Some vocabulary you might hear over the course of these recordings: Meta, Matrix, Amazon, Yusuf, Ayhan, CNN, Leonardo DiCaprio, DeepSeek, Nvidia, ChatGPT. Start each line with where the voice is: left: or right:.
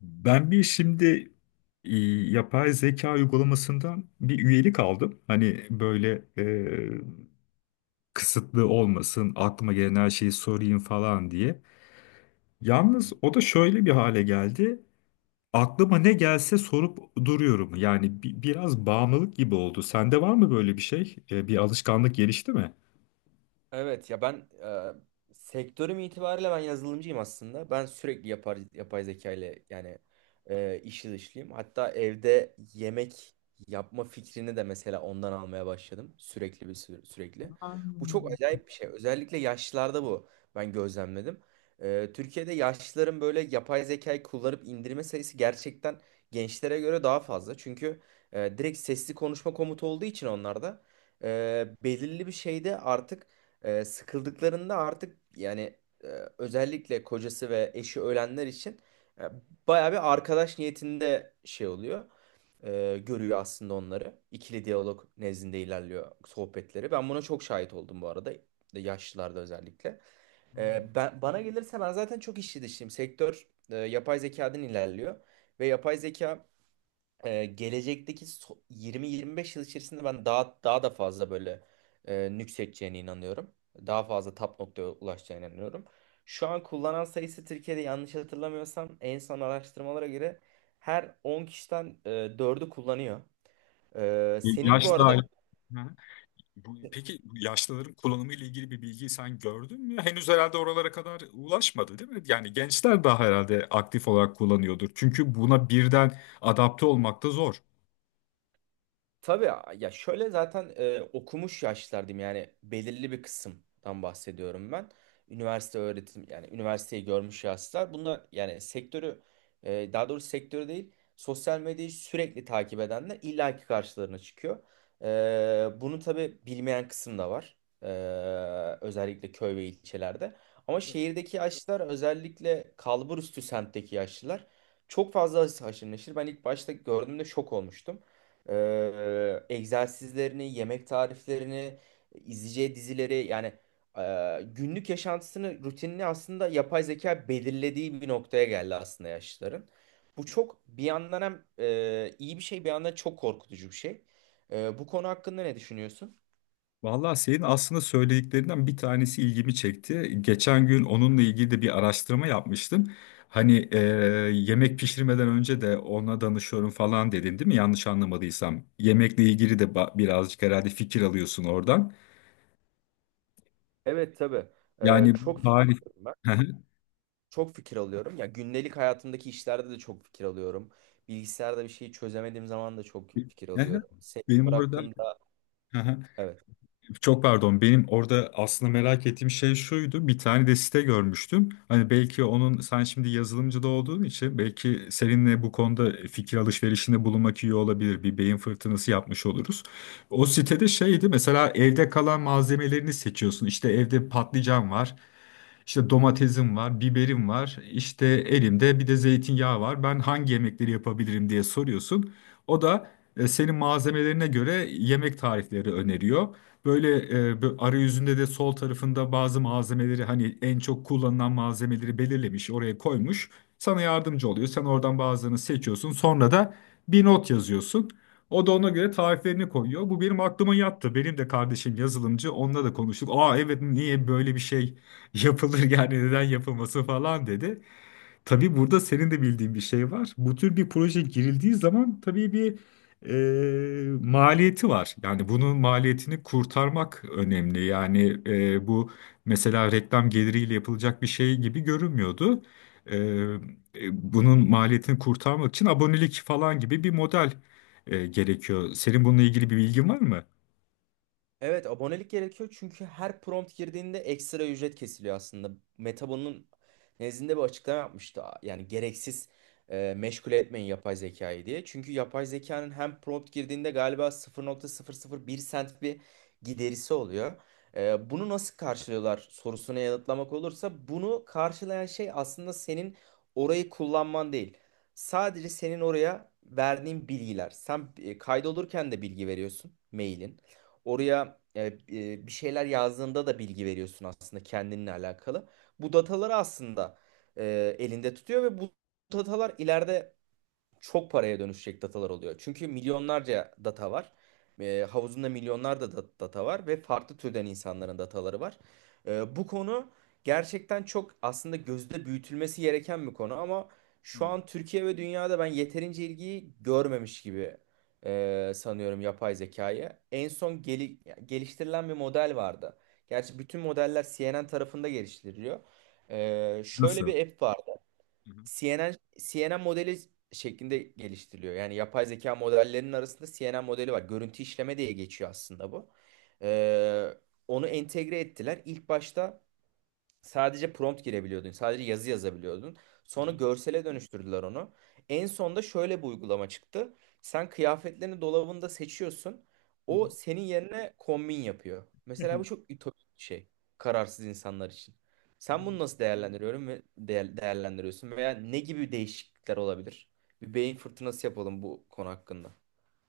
left: Ben bir şimdi e, yapay zeka uygulamasından bir üyelik aldım. Hani böyle kısıtlı olmasın, aklıma gelen her şeyi sorayım falan diye.
right: Hı
left: Yalnız
right: hı.
left: o da şöyle bir hale geldi. Aklıma ne gelse sorup duruyorum. Yani biraz bağımlılık gibi oldu. Sende var mı böyle bir şey? Bir alışkanlık gelişti mi?
right: Evet ya ben sektörüm itibariyle ben yazılımcıyım aslında. Ben sürekli yapay zeka ile yani işli dışlıyım. Hatta evde yemek yapma fikrini de mesela ondan almaya başladım. Sürekli bir sürekli. Bu çok acayip bir şey. Özellikle yaşlılarda bu ben gözlemledim. Türkiye'de yaşlıların böyle yapay zekayı kullanıp indirme sayısı gerçekten gençlere göre daha fazla. Çünkü direkt sesli konuşma komutu olduğu için onlarda belirli bir şeyde artık sıkıldıklarında artık yani e, özellikle kocası ve eşi ölenler için e, bayağı bir arkadaş niyetinde şey oluyor. Görüyor aslında onları. İkili diyalog nezdinde ilerliyor sohbetleri. Ben buna çok şahit oldum bu arada. Yaşlılarda özellikle. Bana gelirse ben zaten çok işçi dışıyım. Sektör yapay zekadan ilerliyor. Ve yapay zeka gelecekteki 20-25 yıl içerisinde ben daha daha da fazla böyle nüksedeceğine inanıyorum. Daha fazla tap noktaya ulaşacağına inanıyorum. Şu an kullanan sayısı Türkiye'de yanlış hatırlamıyorsam en son araştırmalara göre her 10 kişiden 4'ü kullanıyor. Senin bu
left: Yaşlı
right: arada.
left: Y- Bu, peki bu yaşlıların kullanımı ile ilgili bir bilgi sen gördün mü? Henüz herhalde oralara kadar ulaşmadı, değil mi? Yani gençler daha herhalde aktif olarak kullanıyordur. Çünkü buna birden adapte olmak da zor.
right: Tabii ya, şöyle zaten okumuş yaşlardım yani belirli bir kısımdan bahsediyorum ben. Üniversite öğretim yani üniversiteyi görmüş yaşlar. Bunlar yani sektörü daha doğrusu sektörü değil sosyal medyayı sürekli takip edenler illaki karşılarına çıkıyor. Bunu tabii bilmeyen kısım da var. E, özellikle köy ve ilçelerde. Ama şehirdeki yaşlılar özellikle kalburüstü semtteki yaşlılar çok fazla haşır neşir. Ben ilk başta gördüğümde şok olmuştum egzersizlerini, yemek tariflerini, izleyeceği dizileri yani günlük yaşantısını, rutinini aslında yapay zeka belirlediği bir noktaya geldi aslında yaşlıların. Bu çok bir yandan hem iyi bir şey, bir yandan çok korkutucu bir şey. Bu konu hakkında ne düşünüyorsun?
left: Vallahi senin aslında söylediklerinden bir tanesi ilgimi çekti. Geçen gün onunla ilgili de bir araştırma yapmıştım. Hani yemek pişirmeden önce de ona danışıyorum falan dedin, değil mi? Yanlış anlamadıysam. Yemekle ilgili de birazcık herhalde fikir alıyorsun oradan.
right: Evet, tabii. Ee,
left: Yani
right: çok
left: bu
right: fikir
left: tarif
right: alıyorum ben. Çok fikir alıyorum. Ya gündelik hayatımdaki işlerde de çok fikir alıyorum. Bilgisayarda bir şeyi çözemediğim zaman da çok fikir
left: Aha,
right: alıyorum. Sektör
left: benim orada
right: hakkında,
left: aha,
right: evet.
left: çok pardon, benim orada aslında merak ettiğim şey şuydu, bir tane de site görmüştüm, hani belki onun, sen şimdi yazılımcı da olduğun için belki seninle bu konuda fikir alışverişinde bulunmak iyi olabilir, bir beyin fırtınası yapmış oluruz. O sitede şeydi mesela: evde kalan malzemelerini seçiyorsun. İşte evde patlıcan var, işte domatesim var, biberim var, işte elimde bir de zeytinyağı var, ben hangi yemekleri yapabilirim diye soruyorsun. O da senin malzemelerine göre yemek tarifleri öneriyor. Böyle arayüzünde de sol tarafında bazı malzemeleri, hani en çok kullanılan malzemeleri belirlemiş, oraya koymuş. Sana yardımcı oluyor. Sen oradan bazılarını seçiyorsun. Sonra da bir not yazıyorsun. O da ona göre tariflerini koyuyor. Bu benim aklıma yattı. Benim de kardeşim yazılımcı. Onunla da konuştuk. Aa, evet, niye böyle bir şey yapılır yani neden yapılması falan dedi. Tabii burada senin de bildiğin bir şey var. Bu tür bir proje girildiği zaman tabii bir maliyeti var. Yani bunun maliyetini kurtarmak önemli. Yani bu mesela reklam geliriyle yapılacak bir şey gibi görünmüyordu. E, Bunun maliyetini kurtarmak için abonelik falan gibi bir model gerekiyor. Senin bununla ilgili bir bilgin var mı?
right: Evet, abonelik gerekiyor çünkü her prompt girdiğinde ekstra ücret kesiliyor aslında. Meta bunun nezdinde bir açıklama yapmıştı. Yani gereksiz meşgul etmeyin yapay zekayı diye. Çünkü yapay zekanın hem prompt girdiğinde galiba 0,001 sent bir giderisi oluyor. Bunu nasıl karşılıyorlar sorusuna yanıtlamak olursa bunu karşılayan şey aslında senin orayı kullanman değil. Sadece senin oraya verdiğin bilgiler. Sen kaydolurken de bilgi veriyorsun, mailin. Oraya bir şeyler yazdığında da bilgi veriyorsun aslında kendinle alakalı. Bu dataları aslında elinde tutuyor ve bu datalar ileride çok paraya dönüşecek datalar oluyor. Çünkü milyonlarca data var. Havuzunda milyonlarca data var ve farklı türden insanların dataları var. Bu konu gerçekten çok aslında gözde büyütülmesi gereken bir konu ama şu an Türkiye ve dünyada ben yeterince ilgiyi görmemiş gibi sanıyorum yapay zekayı. En son geliştirilen bir model vardı. Gerçi bütün modeller CNN tarafında geliştiriliyor. Şöyle
left: Nasıl?
right: bir app var.
left: Hı hı,
right: CNN modeli şeklinde geliştiriliyor. Yani yapay zeka modellerinin arasında CNN modeli var. Görüntü işleme diye geçiyor aslında bu. Ee, onu entegre ettiler. İlk başta sadece prompt girebiliyordun. Sadece yazı yazabiliyordun. Sonra görsele dönüştürdüler onu. En sonda şöyle bir uygulama çıktı. Sen kıyafetlerini dolabında seçiyorsun.
left: hı hı,
right: O senin yerine kombin yapıyor.
left: hı
right: Mesela bu
left: hı.
right: çok ütopik bir şey. Kararsız insanlar için. Sen bunu nasıl değerlendiriyorum ve değerlendiriyorsun veya ne gibi değişiklikler olabilir? Bir beyin fırtınası yapalım bu konu hakkında.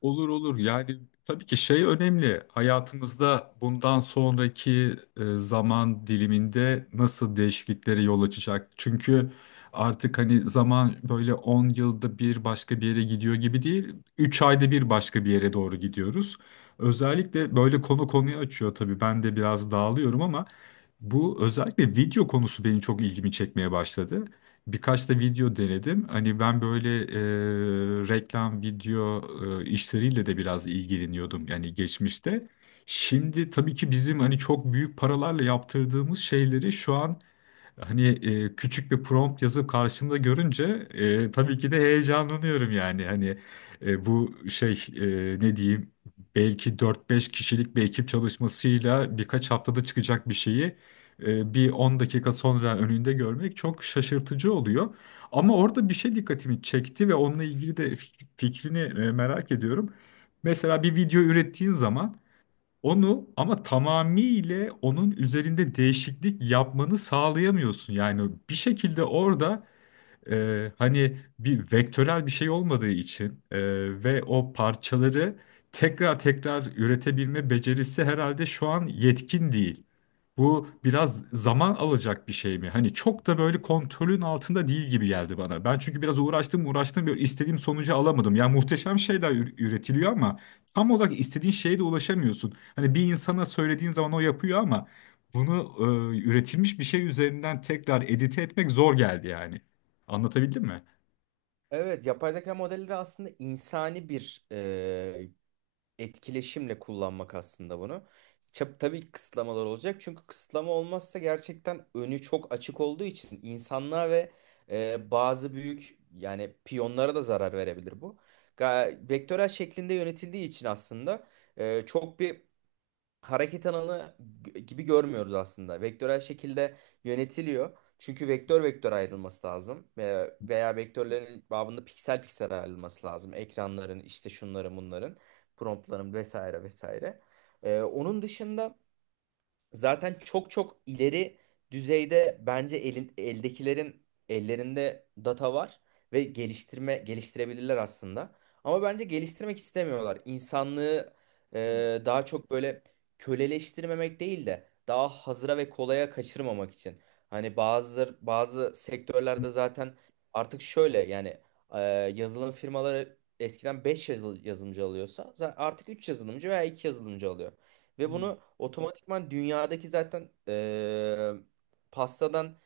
left: Olur olur, yani tabii ki şey önemli: hayatımızda bundan sonraki zaman diliminde nasıl değişikliklere yol açacak. Çünkü artık hani zaman böyle 10 yılda bir başka bir yere gidiyor gibi değil. 3 ayda bir başka bir yere doğru gidiyoruz. Özellikle böyle konu konuyu açıyor, tabii ben de biraz dağılıyorum, ama bu özellikle video konusu benim çok ilgimi çekmeye başladı. Birkaç da video denedim. Hani ben böyle reklam, video işleriyle de biraz ilgileniyordum yani, geçmişte. Şimdi tabii ki bizim hani çok büyük paralarla yaptırdığımız şeyleri şu an, hani küçük bir prompt yazıp karşında görünce tabii ki de heyecanlanıyorum yani. Hani bu şey, ne diyeyim, belki 4-5 kişilik bir ekip çalışmasıyla birkaç haftada çıkacak bir şeyi bir 10 dakika sonra önünde görmek çok şaşırtıcı oluyor. Ama orada bir şey dikkatimi çekti ve onunla ilgili de fikrini merak ediyorum. Mesela bir video ürettiğin zaman onu, ama tamamıyla onun üzerinde değişiklik yapmanı sağlayamıyorsun. Yani bir şekilde orada hani bir vektörel bir şey olmadığı için, ve o parçaları tekrar tekrar üretebilme becerisi herhalde şu an yetkin değil. Bu biraz zaman alacak bir şey mi? Hani çok da böyle kontrolün altında değil gibi geldi bana. Ben çünkü biraz uğraştım uğraştım, böyle istediğim sonucu alamadım. Yani muhteşem şeyler üretiliyor ama tam olarak istediğin şeye de ulaşamıyorsun. Hani bir insana söylediğin zaman o yapıyor, ama bunu üretilmiş bir şey üzerinden tekrar edite etmek zor geldi yani. Anlatabildim mi?
right: Evet, yapay zeka modelleri aslında insani bir etkileşimle kullanmak aslında bunu. Tabii kısıtlamalar olacak çünkü kısıtlama olmazsa gerçekten önü çok açık olduğu için insanlığa ve bazı büyük yani piyonlara da zarar verebilir bu. Vektörel şeklinde yönetildiği için aslında çok bir hareket alanı gibi görmüyoruz aslında. Vektörel şekilde yönetiliyor. Çünkü vektör vektör ayrılması lazım. Veya vektörlerin babında piksel piksel ayrılması lazım. Ekranların, işte şunların bunların, promptların, vesaire vesaire. Onun dışında zaten çok çok ileri düzeyde bence elin, eldekilerin ellerinde data var ve geliştirme geliştirebilirler aslında. Ama bence geliştirmek istemiyorlar. İnsanlığı
left: Hmm.
right: daha çok böyle köleleştirmemek değil de daha hazıra ve kolaya kaçırmamak için. Hani bazı bazı sektörlerde zaten artık şöyle yani e, yazılım firmaları eskiden 5 yazılımcı alıyorsa artık 3 yazılımcı veya 2 yazılımcı alıyor. Ve
left: Hmm.
right: bunu otomatikman dünyadaki zaten pastadan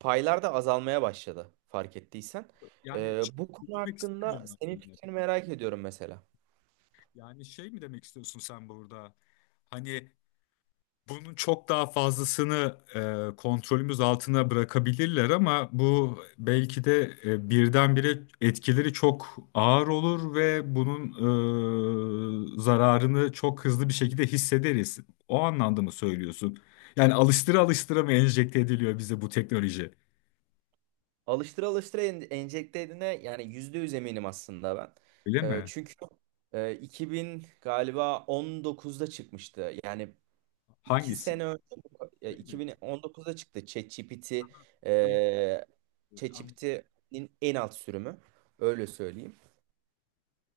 right: paylar da azalmaya başladı, fark ettiysen.
left: Yani
right: Eee,
left: şey,
right: bu konu
left: üzülmek
right: hakkında
left: istemiyorum
right: senin
left: aslında.
right: fikrini merak ediyorum mesela.
left: Yani şey mi demek istiyorsun sen burada? Hani bunun çok daha fazlasını kontrolümüz altına bırakabilirler, ama bu belki de birdenbire etkileri çok ağır olur ve bunun zararını çok hızlı bir şekilde hissederiz. O anlamda mı söylüyorsun? Yani alıştıra alıştıra mı enjekte ediliyor bize bu teknoloji?
right: Alıştıra alıştıra enjekte edine yani %100 eminim aslında ben.
left: Öyle
right: Ee,
left: mi?
right: çünkü 2000 galiba 19'da çıkmıştı. Yani iki
left: Hangisi?
right: sene önce
left: Şey mi?
right: 2019'da çıktı ChatGPT,
left: Aha, İlk
right: e,
left: an.
right: ChatGPT'nin en alt sürümü öyle söyleyeyim.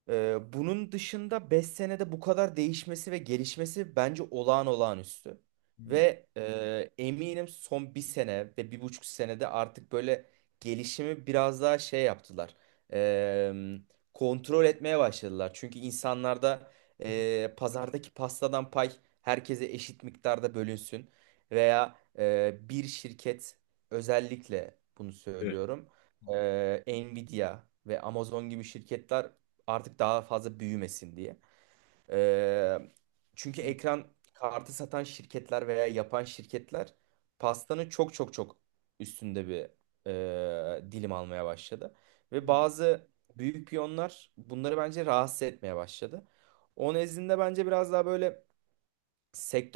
right: Bunun dışında 5 senede bu kadar değişmesi ve gelişmesi bence olağanüstü.
left: Hmm.
right: Ve eminim son bir sene ve 1,5 senede artık böyle gelişimi biraz daha şey yaptılar. Ee, kontrol etmeye başladılar. Çünkü insanlarda pazardaki pastadan pay herkese eşit miktarda bölünsün. Veya bir şirket, özellikle bunu
left: Evet.
right: söylüyorum. Nvidia ve Amazon gibi şirketler artık daha fazla büyümesin diye. Ee, çünkü
left: Hmm.
right: ekran kartı satan şirketler veya yapan şirketler pastanın çok çok çok üstünde bir dilim almaya başladı. Ve
left: Hmm.
right: bazı büyük piyonlar bunları bence rahatsız etmeye başladı. O nezdinde bence biraz daha böyle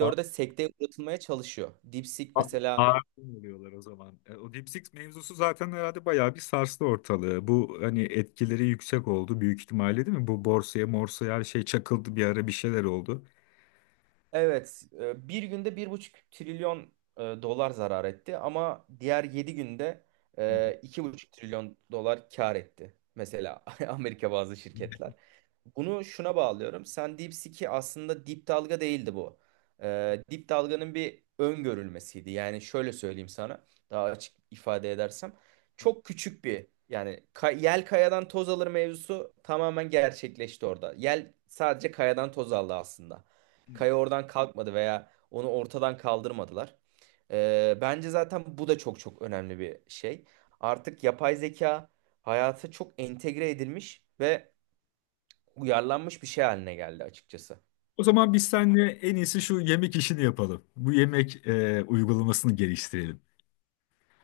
left: A-
right: sekteye uğratılmaya çalışıyor. DeepSeek
left: a-
right: mesela.
left: Oluyorlar o zaman. O Deep Six mevzusu zaten herhalde bayağı bir sarstı ortalığı. Bu hani etkileri yüksek oldu büyük ihtimalle, değil mi? Bu borsaya morsaya her şey çakıldı bir ara, bir şeyler oldu.
right: Evet, bir günde 1,5 trilyon dolar zarar etti ama diğer 7 günde
left: Hı
right: 2,5 trilyon dolar kar etti. Mesela Amerika bazı şirketler. Bunu şuna bağlıyorum. Sen DeepSeek'i aslında dip dalga değildi bu. Dip dalganın bir öngörülmesiydi. Yani şöyle söyleyeyim sana, daha açık ifade edersem. Çok küçük bir yani yel kayadan toz alır mevzusu tamamen gerçekleşti orada. Yel sadece kayadan toz aldı aslında.
left: hı.
right: Kaya oradan kalkmadı veya onu ortadan kaldırmadılar. Bence zaten bu da çok çok önemli bir şey. Artık yapay zeka hayata çok entegre edilmiş ve uyarlanmış bir şey haline geldi açıkçası.
left: O zaman biz seninle en iyisi şu yemek işini yapalım. Bu yemek uygulamasını geliştirelim.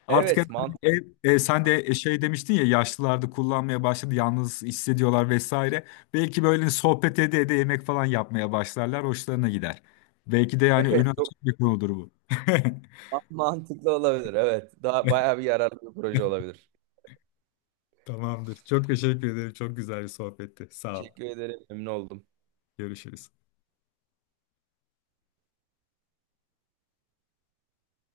left: Artık
right: Evet, mantıklı.
left: sen de şey demiştin ya, yaşlılarda kullanmaya başladı, yalnız hissediyorlar vesaire. Belki böyle sohbet ede ede yemek falan yapmaya başlarlar, hoşlarına gider. Belki de yani
right: Evet,
left: önü
right: çok
left: açık bir konudur bu.
right: mantıklı olabilir. Evet, daha bayağı bir yararlı bir proje olabilir.
left: Tamamdır. Çok teşekkür ederim. Çok güzel bir sohbetti. Sağ ol.
right: Teşekkür ederim, memnun oldum.
left: Görüşürüz.